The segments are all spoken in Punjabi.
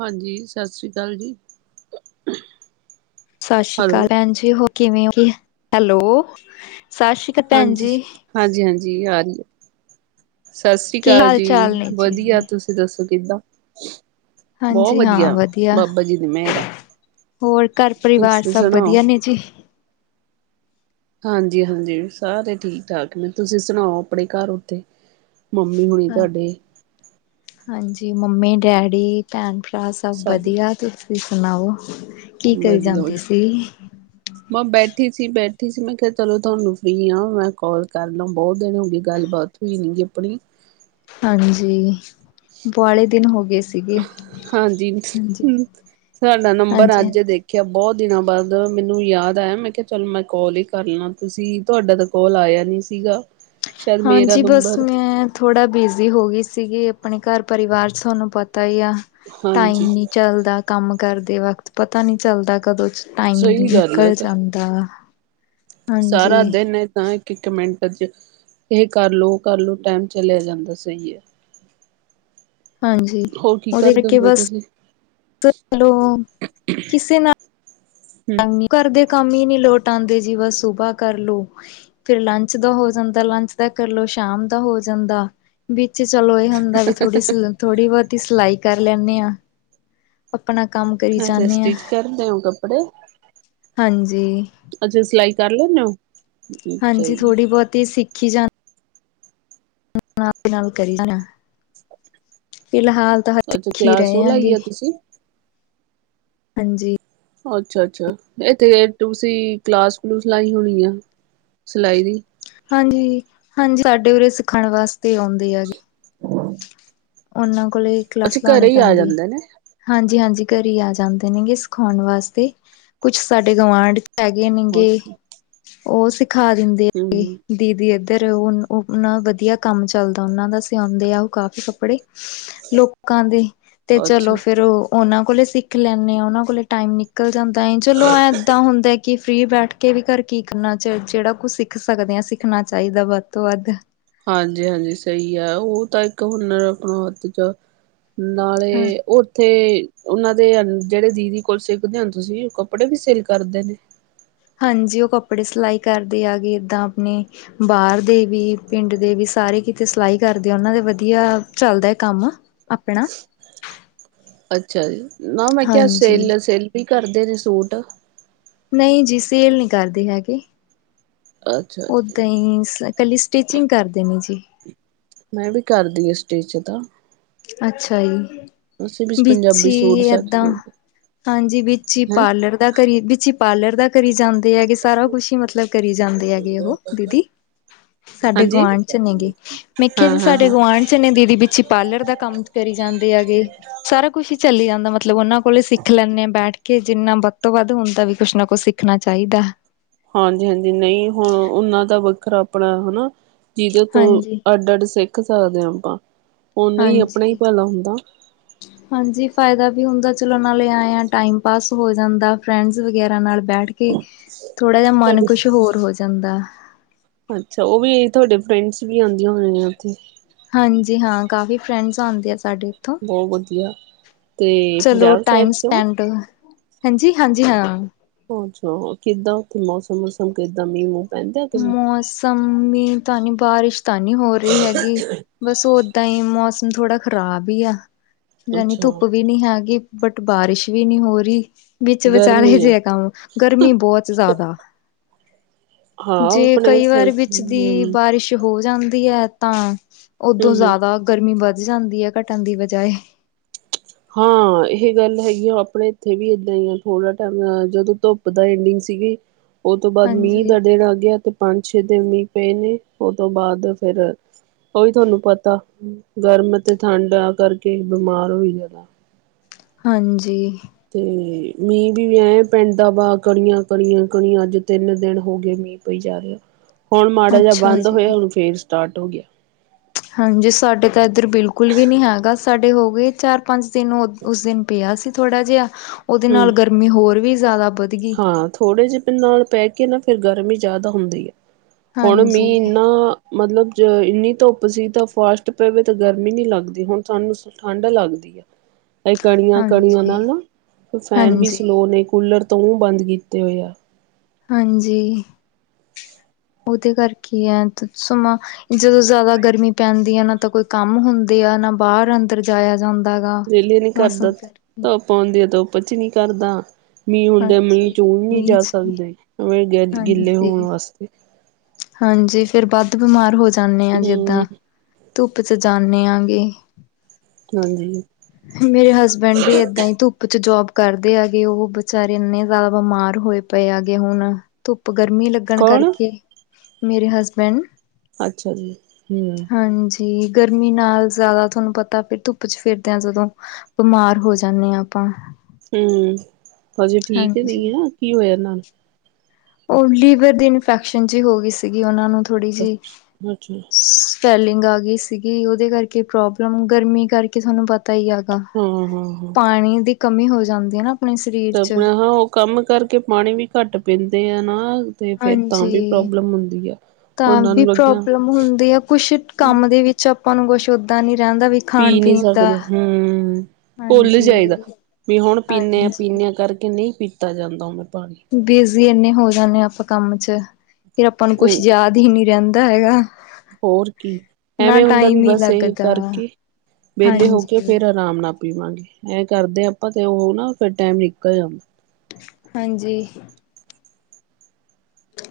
ਹਾਂਜੀ ਸਤਿ ਸ਼੍ਰੀ ਅਕਾਲ ਜੀ। ਸਾਸ਼ੀ ਕਾਲ ਹੈਲੋ ਭੈਣ ਜ ਹੋ ਕਿਵੇਂ ਹੋਗੇ? ਹੈਲੋ ਸਾਸ਼ੀ ਹਾਂਜੀ, ਹਾਂਜੀ-ਹਾਂਜੀ ਆ ਰਹੀ ਏ। ਕੀ ਸਾਸਰੀਕਾਲ ਹਾਲ ਜੀ, ਚਾਲ ਨੇ ਜੀ ਵਧੀਆ ਤੁਸੀਂ ਦੱਸੋ ਕਿੱਦਾਂ? ਬੋਹ ਹਾਂਜੀ ਹਾਂ ਵਧੀਆ, ਬਾਬਾ ਜੀ ਦੀ ਮੇਰ ਆ। ਹੋਰ ਘਰ ਪਰਿਵਾਰ ਤੁਸੀਂ ਸਭ ਸੁਣਾਓ ਵਧੀਆ ਨੇ ਜੀ? ਹਾਂਜੀ-ਹਾਂਜੀ ਸਾਰੇ ਠੀਕ ਠਾਕ ਨੇ, ਤੁਸੀਂ ਸੁਣਾਓ ਆਪਣੇ ਕਾਰ ਔਥੇ? ਮੰਮੀ ਹਣੀ ਹਾਂ ਤੁਹਾਡੇ ਹਾਂਜੀ ਮੰਮੀ ਡੈਡੀ ਭੈਣ ਭਰਾ ਸਭ ਸਾਰੇ ਵਧੀਆ ਤਸੀ ਤੁਸੀ ਸੁਣਾਓੋ? ਵਧੀਆ ਵਧੀ ਮੈਂ ਬੈਠੀ ਸੀ। ਬੈਠੀ ਸੀ। ਮੈਂ ਕਿਹਾ ਚਲੋ ਤੁਹਾਨੂੰ ਫ੍ਰਰੀ ਹਾਂ ਮੈਂ ਕਾਲ ਕਰ ਲਾਂ ਬਹੁਤ ਦਿਨ ਹੋ ਗਈ ਗੱਲਬਾਤ ਤੁ ਨੀ ਜੇ ਆਪਣੀ ਹਾਂਜੀ ਵਾਲਆਲੇ ਦਿਨ ਹੋ ਗਏ ਸੀਗੇ ਹਾਂਜੀ ਸਾਡਾ ਨੰਬਰ ਹਾਂਜੀ ਹਾਂਜੀ ਅੱਜ ਦੇ ਖਿਆ ਬਹੁਤ ਦਿਨਾਂ ਬਾਅਦ ਮੈਨੂੰ ਯਾਦ ਆਇਆ। ਮੈਂ ਕਿਹਾ ਚਲ ਮੈਂ ਕਾਲ ਹੀ ਕਰ ਲਾਂ ਤੁਸੀਂ ਤੁਹਾਡਾ ਤਾਂ ਕੋਲ ਆਇਆ ਨੀ ਸੀਗਾ ਸ਼ਾਇਦ ਮੇਰਾ ਹਾਂਜੀ ਬਸ ਨੰਬਰ ਮੈਂ ਥੋੜਾ ਬਿਜ਼ੀ ਹੋ ਗਈ। ਸੀਗੀ ਆਪਣੇ ਘਰ ਪਰਿਵਾਰ ਚ ਤੁਹਾਨੂੰ ਪਤਾ ਹੀ ਆ ਹਾਂਜੀ ਟਾਈਮ ਨੀ ਚਲਦਾ ਕੰਮ ਕਰਦੇ ਵਕਤ ਪਤਾ ਨੀ ਚੱਲਦਾ ਕਦੋਂ ਟਾਈਮ ਸਹੀ ਗੱਲ ਹੈ ਨਿਕਲ ਤਾਂ ਜਾਂਦਾ ਹਾਂਜੀ ਸਾਰਾ ਦਿਨ ਇਹ ਤਾਂ ਇੱਕ ਮਿੰਟ ਚ ਇਹ ਕਰ ਲਓ ਕਰ ਲਓ ਟਾਈਮ ਚਲਿਆ ਜਾਂਦਾ ਸਹੀ ਹੈ। [unintelligible] ਹਾਂਜੀ ਹੋਰ ਕੀ ਉਹਦੇ ਕਰਦੇ ਕਰਕੇ ਹੁੰਦੇ ਹੋ ਬਸ ਤੁਸੀਂ ਚਲੋ ਕਿਸੇ ਨਾਲ ਹੂੰ ਘਰ ਦੇ ਕੰਮ ਹੀ ਨੀ ਲੋਟ ਆਉਂਦੇ ਜੀ ਬਸ ਸੁਬਾਹ ਕਰਲੋ ਫਿਰ ਲੰਚ ਦਾ ਹੋ ਜਾਂਦਾ। ਲੰਚ ਦਾ ਕਰਲਓ ਸ਼ਾਮ ਦਾ ਹੋ ਜਾਂਦਾ। ਵਿੱਚ ਚਲੋ ਇਹ ਹੁੰਦਾ ਵੀ ਥੋੜੀ ਸ ਥੋੜ੍ਹੀ ਬਹੁਤੀ ਸਿਲਾਈ ਕਰ ਲੈਂਦੇ ਹਾਂ। ਆਪਣਾ ਕੰਮ ਕਰੀ ਅੱਛਾ ਜਾਂਦੇ ਹਾਂ ਸਟਿਚ ਕਰਦੇ ਹੋ [unintelligible] ਹਾਂਜੀ। ਅੱਛਾ ਸਿਲਾਈ ਕਰ ਲੈਂਦੇ ਹੋ? ਅੱਛਾ ਹਾਂਜੀ, ਜੀ ਥੋੜ੍ਹੀ ਬਹੁਤੀ ਸਿੱਖੀ ਜਾਂਦੀ- ਨਾਲ -ਨਾਲ ਕਰੀਦਾ, ਫਿਲਹਾਲ- ਤਾਂ ਅੱਛਾ ਸਿੱਖੀ ਕਲਾਸ ਉਹ ਰਹੇ ਲਾਈ ਆਗੇ। ਆ ਤੁਸੀਂ ਹਾਂਜੀ- ਅੱਛਾ -ਅੱਛਾ, ਇੱਥੇ ਤੁਸੀਂ ਕਲਾਸ ਕਲੂਸ ਲਾਈ ਹੋਣੀ ਆ, ਸਿਲਾਈ ਦੀ? ਹਾਂਜੀ, ਹਾਂਜੀ ਸਾਡੇ ਉਰੇ ਸਿੱਖਣ ਵਾਸਤੇ ਔਂਦੇ ਹੈਗੇ। ਹਮ [inaudible] ਔਨ੍ਹਾ ਕੋਲ ਏ ਕਲਾਸ ਲਾਣੀ ਹੀ ਆ ਪੈਂਦੀ। ਜਾਂਦੇ ਨੇ ਹਾਂਜੀ-ਹਾਂਜੀ ਘਰੇ ਈ ਆ ਜਾਂਦੇ ਨੇਗੇ ਸਿਖਾਉਣ ਵਾਸਤੇ, ਕੁਛ ਸਾਡੇ ਗਵਾਂਢ ਹੈਗੇ ਨੀਂ ਗੇ, ਓਕੇ, ਔਹ ਸਿਖਾ ਦਿੰਦੇ ਹੂੰ ਹੈਗੇ। ਹੂੰ, ਦੀਦੀ ਏਧਰ ਏ, ਉਹ ਨ ਉਹ ਨਾ ਵਧੀਆ ਕੰਮ ਚੱਲਦਾ ਔਹਨਾਂ ਦਾ, ਸਿਆਉਂਦੇ ਐ ਉਹ ਕਾਫੀ ਕੱਪੜੇ। ਲੋਕਾਂ ਦੇ ਤੇ ਚਲੋ ਅੱਛਾ ਫੇਰ ਉਹ ਉਹਨਾਂ ਕੋਲੇ ਸਿੱਖ ਲੈਂਦੇ ਆ ਉਹਨਾਂ ਕੋਲੇ ਟਾਈਮ ਨਿਕਲ ਜਾਂਦਾ। ਤਾਂ ਹੀ ਚਲੋ ਐਂ ਇੱਦਾਂ ਹੁੰਦਾ ਕਿ ਫਰੀ ਬੈਠ ਵੀ ਘਰ ਕੀ ਕਰਨਾ ਚ ਜਿਹੜਾ ਕੁਛ ਸਿੱਖ ਸਕਦੇ ਆ ਸਿੱਖਣਾ ਚਾਹੀਦਾ ਵੱਧ ਤੋਂ ਵੱਧ ਹਾਂਜੀ ਹਾਂਜੀ ਸਹੀ ਹੈ। ਉਹ ਤਾਂ ਇੱਕ ਹੁਨਰ ਆਪਣਾ ਹੱਥ 'ਚ ਹਾਂ ਨਾਲੇ ਉੱਥੇ ਉਹ ਦੇ ਜਿਹੜੇ ਦੀਦੀ ਕੋਲ ਸਿੱਖਦੇ ਹੋ ਤੁਸੀਂ ਕੱਪੜੇ ਵੀ ਸੇਲ ਕਰਦੇ ਨੇ ਹਾਂਜੀ, ਓ ਕੱਪੜੇ ਸਿਲਾਈ ਕਰਦੀ ਆ ਏਦਾਂ ਆਪਣੀ ਬਾਹਰ ਦੇ ਵੀ, ਪਿੰਡ ਦੇ ਵੀ, ਸਾਰੇ ਕਿਤੇ ਸਿਲਾਈ ਕਰਦੇ ਆ, ਉਹਨਾਂ ਦਾ ਵਧੀਆ ਚੱਲਦਾ ਹੈ ਕੰਮ। ਆਪਣਾ ਅੱਛਾ ਜੀ, ਨਾ ਮੈਂ ਕਿਹਾ ਹਾਂਜੀ ਸੇਲ -ਸੇਲ ਵੀ ਕਰਦੇ ਨੇ ਸੂਟ? ਨਹੀਂ ਜੀ, ਸੇਲ ਨਹੀਂ ਕਰਦੇ ਹੈਗੇ। ਅੱਛਾ ਜੀ ਓਦਾਂ ਹੀ, ਇਕੱਲੀ ਸਟਿਚਿੰਗ ਕਰਦੇ ਨੇ ਜੀ। ਮੈਂ ਵੀ ਕਰਦੀ ਹਾਂ ਸਟੀਚ ਦਾ। ਅੱਛਾ ਜੀ। ਵੀ ਵਿੱਚ ਪੰਜਾਬੀ ਈ ਸੂਟ ਸਟ ਏਦਾਂ, ਹੈਂ ਹਾਂਜੀ ਵਿੱਚ ਈ ਪਾਰਲਰ ਦਾ ਕਰੀ ਬਿੱਚ ਈ ਪਾਰਲਰ ਦਾ ਕਰੀ ਜਾਂਦੇ ਹੈਗੇ, ਸਾਰਾ ਕੁਛ ਹੀ ਮਤਲਬ ਕਰੀ ਜਾਂਦੇ ਹੈਗੇ ਉਹ ਹੋ, ਦੀਦੀ। ਸਾਡੇ ਹਾਂਜੀ ਗੁਆਂਢ ਚ ਨੇ ਗੇ, ਮੈਂ ਕੇਆ ਜੀ ਸਾਡੇ ਹਾਂ-ਹਾਂ-ਹਾਂ ਗੁਆਂਢ ਚ ਨੇ ਦੀਦੀ ਬਿੱਚ ਪਾਰਲਰ ਦਾ ਕੰਮ ਕਰੀ ਜਾਂਦੇ ਹੈਗੇ, ਸਾਰਾ ਕੁਛ ਹੀ ਚੱਲੀ ਜਾਂਦਾ ਮਤਲਬ ਉਹਨਾਂ ਕੋਲੇ ਸਿੱਖ ਲੈਂਣੇ ਆ ਬੈਠ ਕੇ ਜਿੰਨਾ ਵੱਧ ਤੋਂ ਵੱਧ ਹੁੰਦਾ ਵੀ ਕੁਛ ਨਾ ਕੁਛ ਸਿੱਖਣਾ ਚਾਹੀਦਾ। ਹਾਂਜੀ-ਹਾਂਜੀ ਨਈ ਹੁਣ ਔਨ੍ਹਾਂ ਦਾ ਵੱਖਰਾ ਅਪਣਾ ਹਨਾ? ਜਿਅਦੇ ਤੋਂ ਹਾਂਜੀ ਅੱਡ-ਅੱਡ ਸਿੱਖ ਸਕਦੇ ਹਾਂ ਅਪਾਂ, ਔਨਾਂ ਈ ਅਪਣਾ ਈ ਹਾਂਜੀ ਭਲਾ ਹੁੰਦਾ। ਹ [inaudible] ਹਾਂਜੀ ਫ਼ਾਇਦਾ ਵੀ ਹੁੰਦਾ, ਚਲੋ ਨਾਲੇ ਆਏ ਆ ਟਾਈਮ ਪਾਸ ਹੋ ਜਾਂਦਾ ਫਰੈਂਡਸ ਵਗੈਰਾ ਨਾਲ ਬੈਠ ਕੇ ਥੋੜਾ ਜਹਾ ਮਨ ਤੁਹਾਡੇ ਕੁਛ ਹੋਰ ਹੋ ਜਾਂਦਾ। ਅੱਛਾ ਉਹ ਵੀ ਤੁਹਾਡੇ ਫਰੈਂਡਸ ਵੀ ਆਉਂਦੀਆਂ ਹੋਨਿਆਂ ਨੇ ਔਥੇ। ਹਾਂਜੀ ਹਾਂ ਕਾਫ਼ੀ ਫਰੈਂਡਸ ਆਂਦੀ ਸਾਡੇ ਏਥੋਂ, ਬਹੁਤ ਵਧੀਆ ਤੇ ਚਲੋ ਪੰਜਾਬ ਟਾਈਮ ਸਾਈਡ ਚੋਂ ਸਪੈਂਡ। ਹੈਂਜੀ ਹਾਂਜੀ ਹਾਂ। ਹੋਰ ਸੁਣਾਓ, ਕਿੱਦਾਂ ਔਥੇ ਮੌਸਮ ਮੂਸਮ ਕਿੱਦਾਂ ਮੀਂਹ ਮੁਹ? ਮੌਸਮ ਮੀਂਹ ਤਾਂ ਨਈ, ਬਾਰਿਸ਼ ਤਾਂ ਨੀ ਹੋ ਰਈ ਹੈਗੀ। ਬਸ ਔਦਾਂ ਹੀ, ਮੌਸਮ ਥੋੜਾ ਖ਼ਰਾਬ ਹੀ ਆ, ਜਾਨੀ ਅੱਛਾ ਧੁੱਪ ਧੂਪ ਵੀ ਨਹੀਂ ਹੈਗੀ ਬਟ ਬਾਰਿਸ਼ ਵੀ ਨਹੀਂ ਹੋ ਰਹੀ, ਵਿੱਚ ਗਰਮੀ ਵਿਚਾਲੇ ਆ ਜਿਹਾ ਕੰਮ। ਗਰਮੀ ਬਹੁਤ ਜ਼ਿਆਦਾ। ਹਾਂ ਜੇ ਆਪਣੇ ਕਈ ਵਾਰ ਵਿੱਚ ਦੀ ਹੂੰ-ਹੂੰ ਬਾਰਿਸ਼, ਹੋ ਜਾਂਦੀ ਹੈ ਤਾਂ ਓਦੋਂ ਜ਼ਿਆਦਾ ਗਰਮੀ ਵੱਧ ਜਾਂਦੀ ਹੈ ਘਟਣ ਦੀ ਬਜਾਏ। ਹਾਂ, ਇਹ ਗੱਲ ਹੈਗੀ ਆ ਆਪਣੇ ਇੱਥੇ ਵੀ ਏਦਾਂ ਹੀ ਆ ਥੋੜਾ ਟਾਈਮ ਜਦੋਂ ਧੋਪ ਐਡਿਗ ਸੀਗੀ, ਉਹ ਤੋਂ ਬਾਅਦ ਮੀਂਹ ਹਾਂਜੀ ਦਾ ਦਿਨ ਆ ਗਿਆ ਤੇ ਪੰਜ ਛੇ ਦਿਨ ਮੀਂਹ ਪਏ ਨੇ ਉਹ ਤੋਂ ਬਾਅਦ ਫਿਰ। ਉਹੀ ਤੁਹਾਨੂੰ ਪਤਾ, ਗਰਮ ਅਤੇ ਠੰਡ ਆ ਕਰਕੇ ਬਿਮਾਰ ਹੋਈ ਜਾਂਦਾ। ਹਾਂਜੀ। ਤੇ ਮੀਂਹ ਵੀ ਐ ਪੈਦਾ ਵਾ ਕਣੀਆਂ ਕੜੀਆਂ ਕਣੀਆਂ ਅੱਜ ਤਿੰਨ ਦਿਨ ਹੋ ਗਏ ਮੀਂਹ ਹੋਈ ਜਾ ਰਿਹਾ ਹੁਣ ਮਾੜਾ ਜਿਹਾ ਅੱਛਾ ਬੰਦ ਹੋਇਆ ਜੀ ਹੁੰਨ ਫੇਰ ਸਟਾਰਟ ਹੋ ਗਿਆ। ਹਾਂਜੀ ਸਾਡੇ ਤਾਂ ਇੱਧਰ ਬਿਲਕੁਲ ਵੀ ਨਹੀਂ ਹੈਗਾ, ਸਾਡੇ ਹੋ ਗਏ ਚਾਰ ਪੰਜ ਦਿਨ ਉਸ ਦਿਨ ਪਿਆ ਸੀ ਥੋੜਾ ਜਿਹਾ, ਉਹਦੇ ਨਾਲ ਹੂੰ ਗਰਮੀ ਹੋਰ ਵੀ ਜ਼ਿਆਦਾ ਵਧਗੀ ਹਾਂ, ਥੋੜ੍ਹੇ ਜਿਹੇ ਨਾਲ ਪਹਿ ਕੇ ਨਾ ਫਿਰ ਗਰਮੀ ਜ਼ਿਆਦਾ ਹੁੰਦੀ ਆ। ਹੁਣ ਮੀਂਹ ਹਾਂਜੀ ਇੰਨਾ ਮਤਲਬ ਜ ਇੰਨੀ ਧੁੱਪ ਸੀ ਤਾਂ ਫਾਸਟ ਪੈਵੇ ਤੇ ਗਰਮੀ ਨੀ ਲੱਗਦੀ ਹੁਣ ਸਾਨੂੰ ਠੰਢ ਲੱਗਦੀ ਆ। ਕਣੀਆਂ, ਕਣੀਆਂ ਹਾਂਜੀ ਨਾਲ ਨਾ ਫੈਨ ਵੀ ਹਾਂਜੀ ਸਲੋਅ ਨੇ ਕੂਲਰ ਤੋਂ ਬੰਦ ਕੀਤੇ ਹੋਏ ਆ। ਹਾਂਜੀ, ਉਹਦੇ ਕਰਕੇ ਹੈ ਸਮਾਂ। ਜਦੋਂ ਜ਼ਿਆਦਾ ਗਰਮੀ ਪੈਂਦੀ ਆ ਨਾ ਤਾਂ ਕੋਈ ਕੰਮ ਹੁੰਦੇ ਆ ਨਾ ਬਾਹਰ ਅੰਦਰ ਜਾਾਇਆ ਜਾਂਦਾ ਹੈਗਾ, ਵਿਹਲੇ ਨੀ ਕਰਦਾ ਮੌਸਮ ਫਿਰ। ਧੁੱਪ ਹੁੰਦੀ ਆ ਧੁੱਪ 'ਚ ਨੀ ਕਰਦਾ, ਮੀਂਹ ਹੁੰਦੇ ਮੀਂਹ ਚੂੰ ਹਾਂਜੀ ਨਹੀਂ‌ ਮੀਂਹ ਜਾ ਚ ਸਕਦੇ ਗਿੱਲੇ ਹੋਣ ਹਾਂਜੀ ਵਾਸਤੇ। ਹਾਂਜੀ, ਫਿਰ ਵੱਧ ਬਿਮਾਰ ਹੋ ਜਾਂਦੇ ਆ ਜਿੱਦਾਂ। ਹਮ ਧੁੱਪ ਚ ਜਾਂਨਦੇ ਹੈਗੇ। ਹਾਂਜੀ। ਮੇਰੇ ਹਸਬੈਂਡ ਵੀ ਏਦਾਂ ਹੀ ਧੁੱਪ 'ਚ ਜੋਬ ਕਰਦੇ ਹੈਗੇ ਉਹ ਬਚਾਰੇ ਇੰਨੇ ਜ਼ਿਆਦਾ ਬਿਮਾਰ ਹੋਏ ਪਏ ਆਗੇ, ਹੁਣ ਧੁੱਪ ਗਰਮੀ ਲੱਗਣ ਕੌਣ ਕਰਕੇ ਮੇਰੇ ਹਸਬੈਂਡ ਅੱਛਾ ਜੀ, ਹਮ। ਜੀ ਗਰਮੀ ਨਾਲ ਜ਼ਿਆਦਾ ਤੁਹਾਨੂੰ ਪਤਾ ਫਿਰ ਧੁੱਪ 'ਚ ਫਿਰਨਾ। ਜਦੋਂ ਬਿਮਾਰ ਹੋ ਜਾਂਦੇ ਹਾਂ ਆਪਾਂ। ਹਮ, ਹਜੇ ਠੀਕ ਹਾਂਜੀ ਨਹੀਂ ਆ ਕੀ ਹੋਇਆ ੳਹਨਾ ਨੂੰ ਉਹ ਲੀਵਰ ਦੀ ਇਨਫੈਕਸ਼ਨ ਜਿ ਹੋ ਗਈ ਸੀਗੀ, ਉਹਨਾਂ ਨੂੰ ਥੋੜ੍ਹੀ ਜਿਹੀ ਸੀ। ਅੱਛਾ ਸਵੇਲਿੰਗ ਆ ਗਈ ਸੀਗੀ, ਉਹਦੇ ਕਰਕੇ ਪ੍ਰੋਬਲਮ ਗਰਮੀ ਕਰਕੇ ਤੁਹਾਨੂੰ ਪਤਾ ਪਤਾ ਹੀ ਹੈਗਾ, ਹਾਂ ਹਾਂ ਹਾਂ ਪਾਣੀ ਦੀ ਕਮੀ ਹੋ ਜਾਂਦੀ ਹੈ ਨਾ। ਆਪਣੇ ਸਰੀਰ ਚ ਆਪਣਾ ਹਾਂ ਉਹ ਕੰਮ ਕਰਕੇ ਪਾਣੀ ਵੀ ਘੱਟ ਪੀਂਦੇ ਆ ਨਾ। ਤੇ ਫੇਰ ਤਾਂ ਵੀ ਹਾਂਜੀ, ਪ੍ਰੋਬਲਮ ਹੁੰਦੀ ਆ ਤਾਂ ਉਹਨਾਂ ਵੀ ਨੂੰ ਲੱਗਿਆ ਪ੍ਰੋਬਲਮ ਹੁੰਦੀ ਆ, ਕੁਛ ਕੰਮ ਦੇ ਵਿੱਚ ਚ ਆਪਾਂ ਨੂੰ ਕੁਛ ਓਦਾਂ ਨੀ ਰਹਿੰਦਾ ਵੀ ਪੀ ਖਾਣ ਨਹੀਂ ਪੀਣ ਦਾ ਸਕਦੇ ਹਮ, ਪੁਲ ਹੀ ਜਾਇਦਾ। ਹਾਂਜੀ ਵੀ ਹੁਣ ਪੀਂਨੇ ਆ ਹਾਂਜੀ ਪੀਂਨੇਂ ਕਰਕੇ ਨਹੀਂ ਪੀਤਾ ਜਾਂਦਾ ਹੁਣ ਪਾਣੀ। ਬਿਜੀ ਇੰਨੇ ਹੋ ਜਾਂਦੇ ਆਾਂ ਆਪਾਂ ਕੰਮ 'ਚ, ਫਿਰ ਆਪਾਂ ਨੂੰ ਕੁਛ ਤੇ ਯਾਦ ਹੀ ਨੀ ਰਹਿੰਦਾ ਹੈਗਾ। ਹੋਰ ਕੀ, ਨਾ ਐਵੇਂ ਹੁੰਦਾ ਵੀ ਟਾਈਮ ਹੀ ਬਸ ਇਹ ਲੱਗਦਾ ਕਰਕੇ ਵਿਹਲੇ ਹੋ ਕੇ ਹਾਂਜੀ ਫੇਰ ਆਰਾਮ ਨਾਲ ਪੀਵਾਂਗੇ, ਐ ਕਰਦੇ ਆਪਾਂ ਤੇ ਉਹ ਨਾ ਫਿਰ ਟਾਈਮ ਨਿਕਲ ਜਾਂਦਾ। ਹਾਂਜੀ।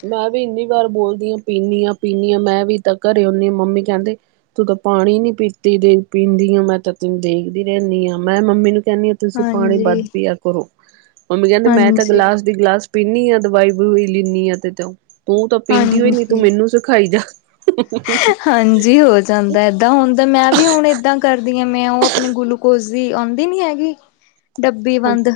ਮੈਂ ਵੀ ਇੰਨੀ ਵਾਰ ਬੋਲਦੀ ਹਾਂ ਪੀਂਨੀ ਹਾਂ, ਪੀਂਨੀ ਹਾਂ, ਮੈਂ ਵੀ ਤਾਂ ਘਰੇ ਆਉਦੀ ਹਾਂ ਮੰਮੀ ਕਹਿੰਦੇ ਤੂੰ ਤਾਂ ਪਾਣੀ ਨੀ ਪੀਤੀ ਦੇ ਪੀਂਦੀ ਆ, ਮੈਂ ਤਾਂ ਤੈਨੂੰ ਦੇਖਦੀ ਰਹਿੰਦੀ ਹਾਂ ਮੈਂ ਮੰਮੀ ਨੂੰ ਕਹਿੰਦੀ ਹਾ ਤੁਸੀਂ ਪਾਣੀ ਹਾਂਜੀ ਵੱਧ ਪਿਆ ਕਰੋ, ਮੰਮੀ ਕਹਿੰਦੇ ਮੈਂ ਤਾਂ ਹਾਂਜੀ ਗਿਲਾਸ ਦੀ ਗਲਾਸ ਪੀਂਨੀ ਆ ਦਵਾਈ ਦਵਈ ਲੈਂਦੀ ਆ, ਤੇ ਤ ਤੂੰ ਤਾਂ ਪੀਂਦੀ ਹੋਈ ਨੀ ਤੂੰ ਹਾਂਜੀ ਮੈਨੂੰ ਸਿਖਾਈ ਜਾ [inaudible] ਹੀ ਹੀ ਹਾਂਜੀ ਹੋਰ। ਜਾਂਦਾ ਏਦਾਂ ਹੁਣਦਾ ਮੈਂ ਵੀ ਹੁਣ ਏਦਾਂ ਕਰਦੀ ਹਾਂ, ਮੈਂ ਉਹ ਆਪਣੀ ਗਲੂਕੋਜ ਦੀ ਆਂਦੀ ਨੀ ਹੈਗੀ। [inaudible] ਡੱਬੀ ਹਾਂ ਬੰਦ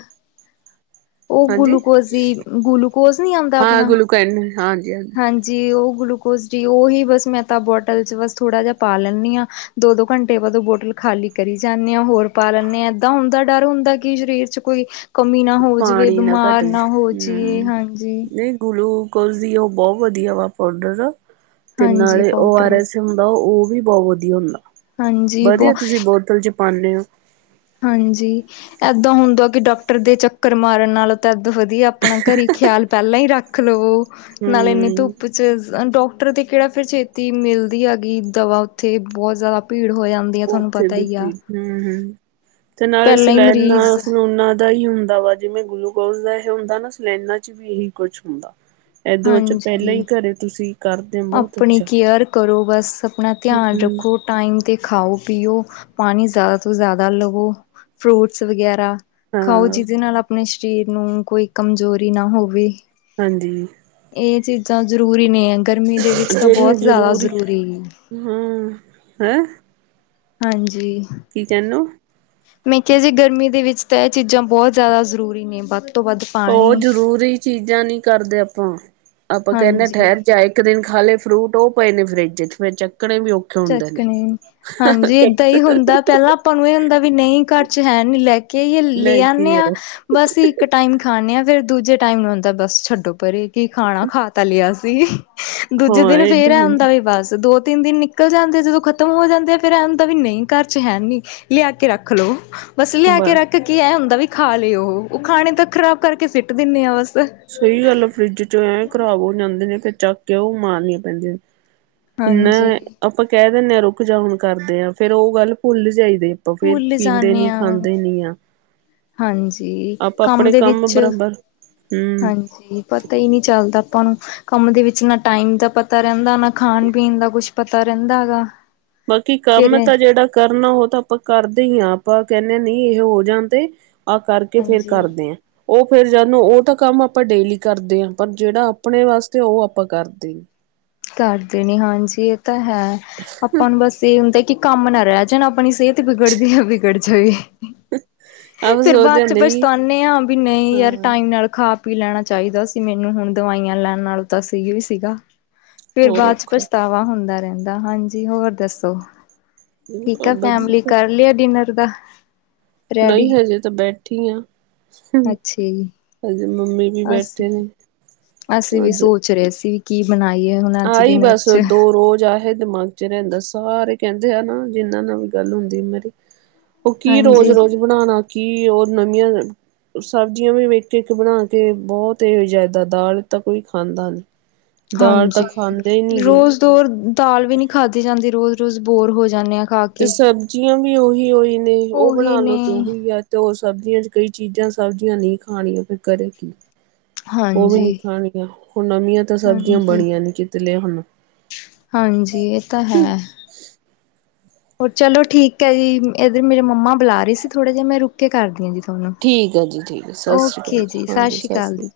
ਉਹ ਹਾਂਜੀ ਗਲੂਕੋਜ, ਈ ਗਲੂਕੋਜ ਨੀ ਆਂਦਾ ਹਾਂ ਆਪਣਾ ਗਲੂਕੈਨ ਹਾਂਜੀ ਹਾਂਜੀ। ਜੀ ਉਹ ਗਲੂਕੋਸ ਡੀ ਉਹਹੀ ਬਸ ਮੈਂ ਤਾਂ ਬੋਟਲ 'ਚ ਬਸ ਥੋੜ੍ਹਾ ਜਿਹਾ ਪਾ ਲੈਂਦੀ ਹਾਂ। ਦੋ, ਦੋ ਘੰਟੇ ਬਾਅਦ ਉਹ ਬੋਟਲ ਖਾਲੀ ਕਰੀ ਜਾਂਦੇ ਆ ਹੋਰ। ਪਾ ਲੈਂਦੇ ਹਾਂ, ਏਦਾਂ ਹੁੰਦਾ ਡਰ ਹੁੰਦਾ ਕਿ ਸਰੀਰ ਚ ਕੋਈ ਕਮੀ ਨਾ ਹੋਵੇ। ਜਿਵੇਂ ਪਾਣੀ ਬਿਮਾਰ ਘੱਟ ਨਾ ਹੋ ਜੇ ਜਾਈਏ ਹੂੰ। ਹਾਂਜੀ। ਨਹੀਂ ਗਲੂਕੋਜ ਦੀ ਉਹ ਬਹੁਤ ਵਧੀਆ ਵਾ ਪੋ ਡਰ ਤੇ ਹਾਂਜੀ ਨਾਲੇ ਓ ਆਰ ਪਾਊਡਰ ਐਸ ਹੁੰਦਾ ਉਹ ਵੀ ਬੋਤ ਵਧੀਆ ਹੁੰਦਾ ਹਾਂਜੀ ਵਧੀਆ ਬਹੁ ਤੁਸੀਂ ਬੋਤਲ ਚ ਪਾਂਦੇ ਹੋ। ਹਾਂਜੀ, ਏਦਾਂ ਹੁੰਦਾਂ ਆ ਕਿ ਡਾਕਟਰ ਦੇ ਚੱਕਰ ਮਾਰਨ ਨਾਲ। ਤਦ ਵਧੀਆ ਆਪਣਾ ਘਰੀ ਖਿਆਲ ਪਹਿਲਾਂ ਹੀ ਰੱਖ ਲਵੋ ਨਾਲੇ ਇੰਨੀ ਹੂੰ। ਧੁੱਪ। ਡੋਕਟਰ ਦੀ ਕਿਹੜਾ ਫਿਰ ਛੇਤੀਂ ਮਿਲਦੀ ਹੈਗੀ ਦਵਾ ਉੱਥੇ ਬੋਤ ਜਾਦਾ ਭੀੜ ਹੋ ਜਾਂਦੀ। ਆ ਥੋਨੂੰ ਪਤਾ ਹੀ ਆ। ਹਮ ਹਮ ਤੇ ਨਾਲੇ ਪਹਿਲਾਂ ਹੀ ਸਲੈਨਾ ਮਰੀਜ਼ ਸਲੋਨਾ ਦਾ ਹੀ ਹੁੰਦਾ ਵਾਂ। ਜਿਵੇਂ ਗਲੂਕੋਜ ਦਾ ਇਹ ਹੁੰਦਾ ਨਾ ਸਲੈਨਾਂ ਚ ਵੀ ਇਹੀ ਕੁਛ ਹੁੰਦਾ। ਇਦੋ ਵਿੱਚ ਪਹਿਲਾਂ ਹੀ ਹਾਂਜੀ ਘਰੇ ਤੁਸੀਂ। ਕਰਦੇ ਹੋ ਬਹੁਤ ਆਪਣੀ ਅੱਛਾ। ਕੇਅਰ ਕਰੋ ਬਸ ਆਪਣਾ ਧਿਆਨ ਹੂੰ ਰੱਖੋ। ਟਾਈਮ 'ਤੇ ਖਾਓ ਪੀਓ ਪਾਣੀ ਜ਼ਿਆਦਾ ਤੋਂ ਜ਼ਿਆਦਾ ਲਵੋ ਫਰੂਟਸ ਵਗੈਰਾ ਖਾਓ ਹਾਂ ਜਿਦੇ ਨਾਲ ਆਪਣੇ ਸਰੀਰ ਨੂੰ ਕੋਈ ਕਮਜ਼ੋਰੀ ਨਾ ਹੋਵੇ। ਹਾਂਜੀ। ਇਹ ਚੀਜ਼ਾਂ ਜ਼ਰੂਰੀ ਨੇ, ਹੈ ਗਰਮੀ ਦੇ ਵਿੱਚ ਤਾਂ ਬੋਤ ਜ਼ਿਆਦਾ ਜ਼ਰੂਰੀ ਹੂੰ ਹੈਂ। ਹਾਂਜੀ। ਕੀ ਕਹਨੇ ਓ ਮੈਂ ਕਿਹਾ ਜੀ ਗਰਮੀ ਦੇ ਵਿੱਚ ਤਾਂ ਇਹ ਚੀਜ਼ਾਂ ਬੋਤ ਜ਼ਿਆਦਾ ਜ਼ਰੂਰੀ ਨੇ ਬਾਕੀ ਉਹ ਜ਼ਰੂਰੀ ਚੀਜ਼ਾਂ ਨੀ ਕਰਦੇ ਆਪਾਂ, ਆਪਾਂ ਕਹਿੰਦੇ ਹਾਂਜੀ ਠੈਰ ਜਾਏ। ਇੱਕ ਦਿਨ ਖਾਲੇ ਫਰੂਟ ਉਹ ਪਏ ਨੇ ਫਰਿੱਜ ਚ ਮੈਂ ਚੱਕਣੇ ਵੀ ਓ ਚੱਕਣੇ ਹਾਂਜੀ ਏਦਾਂ ਹੀ ਹੁੰਦਾ ਪੈਲਾਂ ਆਪਾਂ ਨੂੰ ਇਹ ਹੁੰਦਾ ਵੀ ਨਹੀਂ ਘਰ ਚ ਹੈ ਨੀ ਲੈ ਕੇ ਆਈ। ਲੈ ਕੇ ਆਣੇ ਆਂ। ਆਓ ਬਸ ਇੱਕ ਟਾਈਮ ਖਾਣੇ ਆ ਫੇਰ ਦੂਜੇ ਟਾਈਮ ਹੁੰਦਾ ਬਸ ਛੱਡੋ ਪਰੇ ਕਿ ਖਾਣਾ ਖਾ ਤਾਂ ਲਿਆ ਸੀ। ਦੂਜੇ ਹਾਂ ਦਿਨ ਫੇਰ ਏਦਾਂ ਹੁੰਦਾ ਵੀ ਬਸ ਦੋ ਤਿੰਨ ਦਿਨ ਨਿਕਲ ਜਾਂਦੇ ਆ ਜਦੋਂ ਖ਼ਤਮ ਹੋ ਜਾਂਦੇ ਆ। ਫੇਰ ਇਹਦਾ ਵੀ ਨਹੀਂ ਘਰ ਚ ਹੈ ਨੀ ਲਿਆ ਕੇ ਰੱਖ ਲੋ। ਬਸ ਲਿਆ ਕੇ ਰੱਖ ਕੇ ਐ ਹੁੰਦਾ ਵੀ ਖਾ ਲਏ ਉਹ ਖਾਣੇ ਤਾਂ ਖ਼ਰਾਬ ਕਰਕੇ ਸਿੱਟ ਦਿੰਦੇ ਆ ਬਸ। ਸਹੀ ਗੱਲ ਫਰਿੱਜ ਚ ਐ ਖਰਾਬ ਹੋ ਜਾਂਦੇ ਨੇ ਤੇ ਚੱਕ ਕੇ ਉਹ ਮਾਰਨੀਆਂ ਪੈਂਦੀਆਂ ਨੇ। ਇੰਨਾ ਹਾਂਜੀ ਆਪਾਂ ਕਹਿ ਦਿੰਦੇ ਹਾਂ ਰੁਕ ਜਾ ਹੁਣ ਕਰਦੇ ਹਾਂ ਫੇਰ ਉਹ ਗੱਲ ਭੁੱਲ ਜਾਈਦੇ। ਫੇਰ ਭੁੱਲ ਪੀਂਦੇ ਜਾਂਨੇ ਨੀ ਆ ਖਾਂਦੇ ਨੀ ਆ। ਹਾਂਜੀ, ਆਪਾਂ ਕੰਮ ਆਪਣੇ ਦੇ ਵਿੱਚ ਬਰਾਬਰ ਹਮ ਹਾਂਜੀ। ਪਤਾ ਹੀ ਨਹੀਂ ਚੱਲਦਾ ਆਪਾਂ ਨੂੰ ਕੰਮ ਦੇ ਵਿੱਚ ਨਾ ਟਾਈਮ ਦਾ ਪਤਾ ਰਹਿੰਦਾ ਨਾ ਖਾਣ ਪੀਣ ਦਾ ਕੁਛ। ਪਤਾ ਰਹਿੰਦਾ ਹੈਗਾ। ਬਾਕੀ ਫਿਰ ਕੰਮ ਤਾਂ ਜਿਹੜਾ ਕਰਨਾ ਉਹ ਤਾਂ ਆਪਾਂ ਕਰਦੇ ਹੀ, ਹਾਂ ਆਪਾਂ ਕੈਂਦੇ ਹਾਂ ਨਹੀਂ ਇਹ ਹੋ ਜਾਂਣਦੇ। ਆਹ ਕਰਕੇ ਫੇਰ ਹਾਂਜੀ ਕਰਦੇ ਹਾਂ ਉਹ ਫਿਰ ਜਾਣੋ ਉਹ ਤਾਂ ਕੰਮ ਆਪਾਂ ਡੇਲੀ ਕਰਦੇ ਹਾਂ ਪਰ ਜਿਹੜਾ ਆਪਣੇ ਵਾਸਤੇ ਉਹ ਆਪਾਂ ਕਰਦੇ ਨੀ। ਕਰਦੇ ਨੇ, ਹਾਂਜੀ ਇਹ ਤਾਂ ਹੈ ਆਪਾਂ ਨੂੰ ਬਸ ਇਹ ਹੁੰਦਾ ਕਿ ਕੰਮ ਨਾ ਰਹਿ ਜਾਣਾ ਆਪਣੀ ਸਿਹਤ। ਬਿਗੜਦੀ ਆਾਂ ਵਿਗੜ ਜੇ ਆਪਾਂ ਫੇਰ ਸੋਚਦੇ ਬਾਅਦ ਹਾਂ ਚਂ ਨਹੀਂ ਪਛਤਾਨੇ ਹਾਂ ਵੀ ਨਹੀਂ ਯਾਰ ਹਾਂ ਟਾਈਮ ਨਾਲ ਖਾ। ਪੀ ਲੈਣਾ ਚਾਹੀਦਾ ਸੀ ਮੈਨੂੰ ਹੁਣ ਦਵਾਈਆਂ ਲੈਣ ਨਾਲੋਂ ਤਾਂ ਸੀ ਵੀ ਸੀਗਾ। ਫਿਰ ਹੋਰ ਬਾਅਦ ਵਿੱਚ ਔਖਾ ਪਛਤਾਵਾਂ ਹੁੰਦਾ ਰਹਿੰਦਾ, ਹਾਂਜੀ ਹੋਰ ਦੱਸੋ। ਠੀਕ ਆ ਫੈਮਲੀ ਵਧੀਆ ਕਰ ਲਿਆ ਡਿਨਰ ਦਾ। ਨਹੀਂ ਰੈਡੀ ਹਜੇ ਤਾਂ ਬੈਠੀ ਹਾਂ। ਅੱਛਾ ਜੀ ਅਜੇ ਮੰਮੀ ਵੀ ਅਸੀਂ ਬੈਠੇ ਨੇ। ਅਸੀਂ ਵੀ ਸੋਚ ਰਹੇ ਸੀ ਕੀ ਬਣਾਈਏ ਹੁਣ। ਅੱਜ ਆਹੀਂ ਡਿਨਰ ਬਸ ਚ ਦੋ ਰੋਜ਼ ਆਹੇ ਦਿਮਾਗ, ਰਹਿੰਦਾ ਸਾਰੇ ਕਹਿੰਦੇ ਆ ਨਾ ਜਿਹਨਾਂ ਨਾਲ ਵੀ ਗੱਲ ਹੁੰਦੀ ਮੇਰੀ ਉਹ ਕੀ ਰੋਜ਼ ਹਾਂਜੀ ਰੋਜ਼। ਬਣਾਉਣਾ ਕੀ ਉਹ ਨਵੀਆਂ। ਸਬਜ਼ੀਆਂ ਵੀ ਵੇਖ ਇੱਕ ਬਣਾ ਕੇ ਬਹੁਤ ਇਹ ਹੋ ਜਾਂਦਾ ਦਾਲ ਤਾਂ ਕੋਈ ਖਾਂਦਾ ਨੀ। ਦਾਲ ਤਾਂ। ਖਾਂਦੇ ਹੀ ਨੀ ਗੇ। ਰੋਜ਼ ਰੋਜ਼ ਦਾਲ ਵੀ ਨੀ ਖਾਧੀ ਜਾਂਦੀ ਰੋਜ਼ ਰੋਜ਼ ਬੋਰ ਹੋ ਜਾਂਦੇ ਆ ਖਾ ਕੇ। ਤੇ ਸਬਜ਼ੀਆਂ ਵੀ ਉਹੀ ਉਹੀ ਨੇ ਉਹ ਉਹੀ ਬਣਾ ਲਉ ਨੇ ਜੋ ਵੀ ਅੱਜ। ਤੇ ਉਹ ਸਬਜ਼ੀਆਂ 'ਚ ਕਈ ਚੀਜ਼ਾਂ ਸਬਜ਼ੀਆਂ ਨਹੀਂ ਖਾਣੀਆਂ ਫੇਰ ਕਰੇ ਕੀ। ਉਹ ਵੀ ਨੀ ਹਾਂਜੀ ਖਾਣਗੀਆਂ ਹੁਣ ਨਵੀਆਂ ਤਾਂ ਸਬਜ਼ੀਆਂ ਹਾਂਜੀ ਬਣੀਆਂ ਨੀ ਕਿਤੇ ਲੈ ਹੁਣ। ਹਾਂਜੀ ਇਹ ਤਾਂ ਹੈ। ਹੋਰ ਚਲੋ ਠੀਕ ਹੈ ਜੀ ਇੱਧਰ ਮੇਰੇ ਮੰਮਾ ਬੁਲਾ ਰਹੀ ਸੀ ਥੋੜਾ ਜਿਹਾ ਮੈਂ ਰੁਕ ਕੇ ਕਰਦੀ ਹਾਂ ਜੀ। ਠੀਕ ਆ ਜੀ ਠੀਕ ਆ ਸਤਿ ਸ਼੍ਰੀ ਓਕੇ ਅਕਾਲ ਜੀ, ਸਤਿ ਹਾਂਜੀ ਸ੍ਰੀ ਅਕਾਲ ਸ਼੍ਰੀ ਜੀ।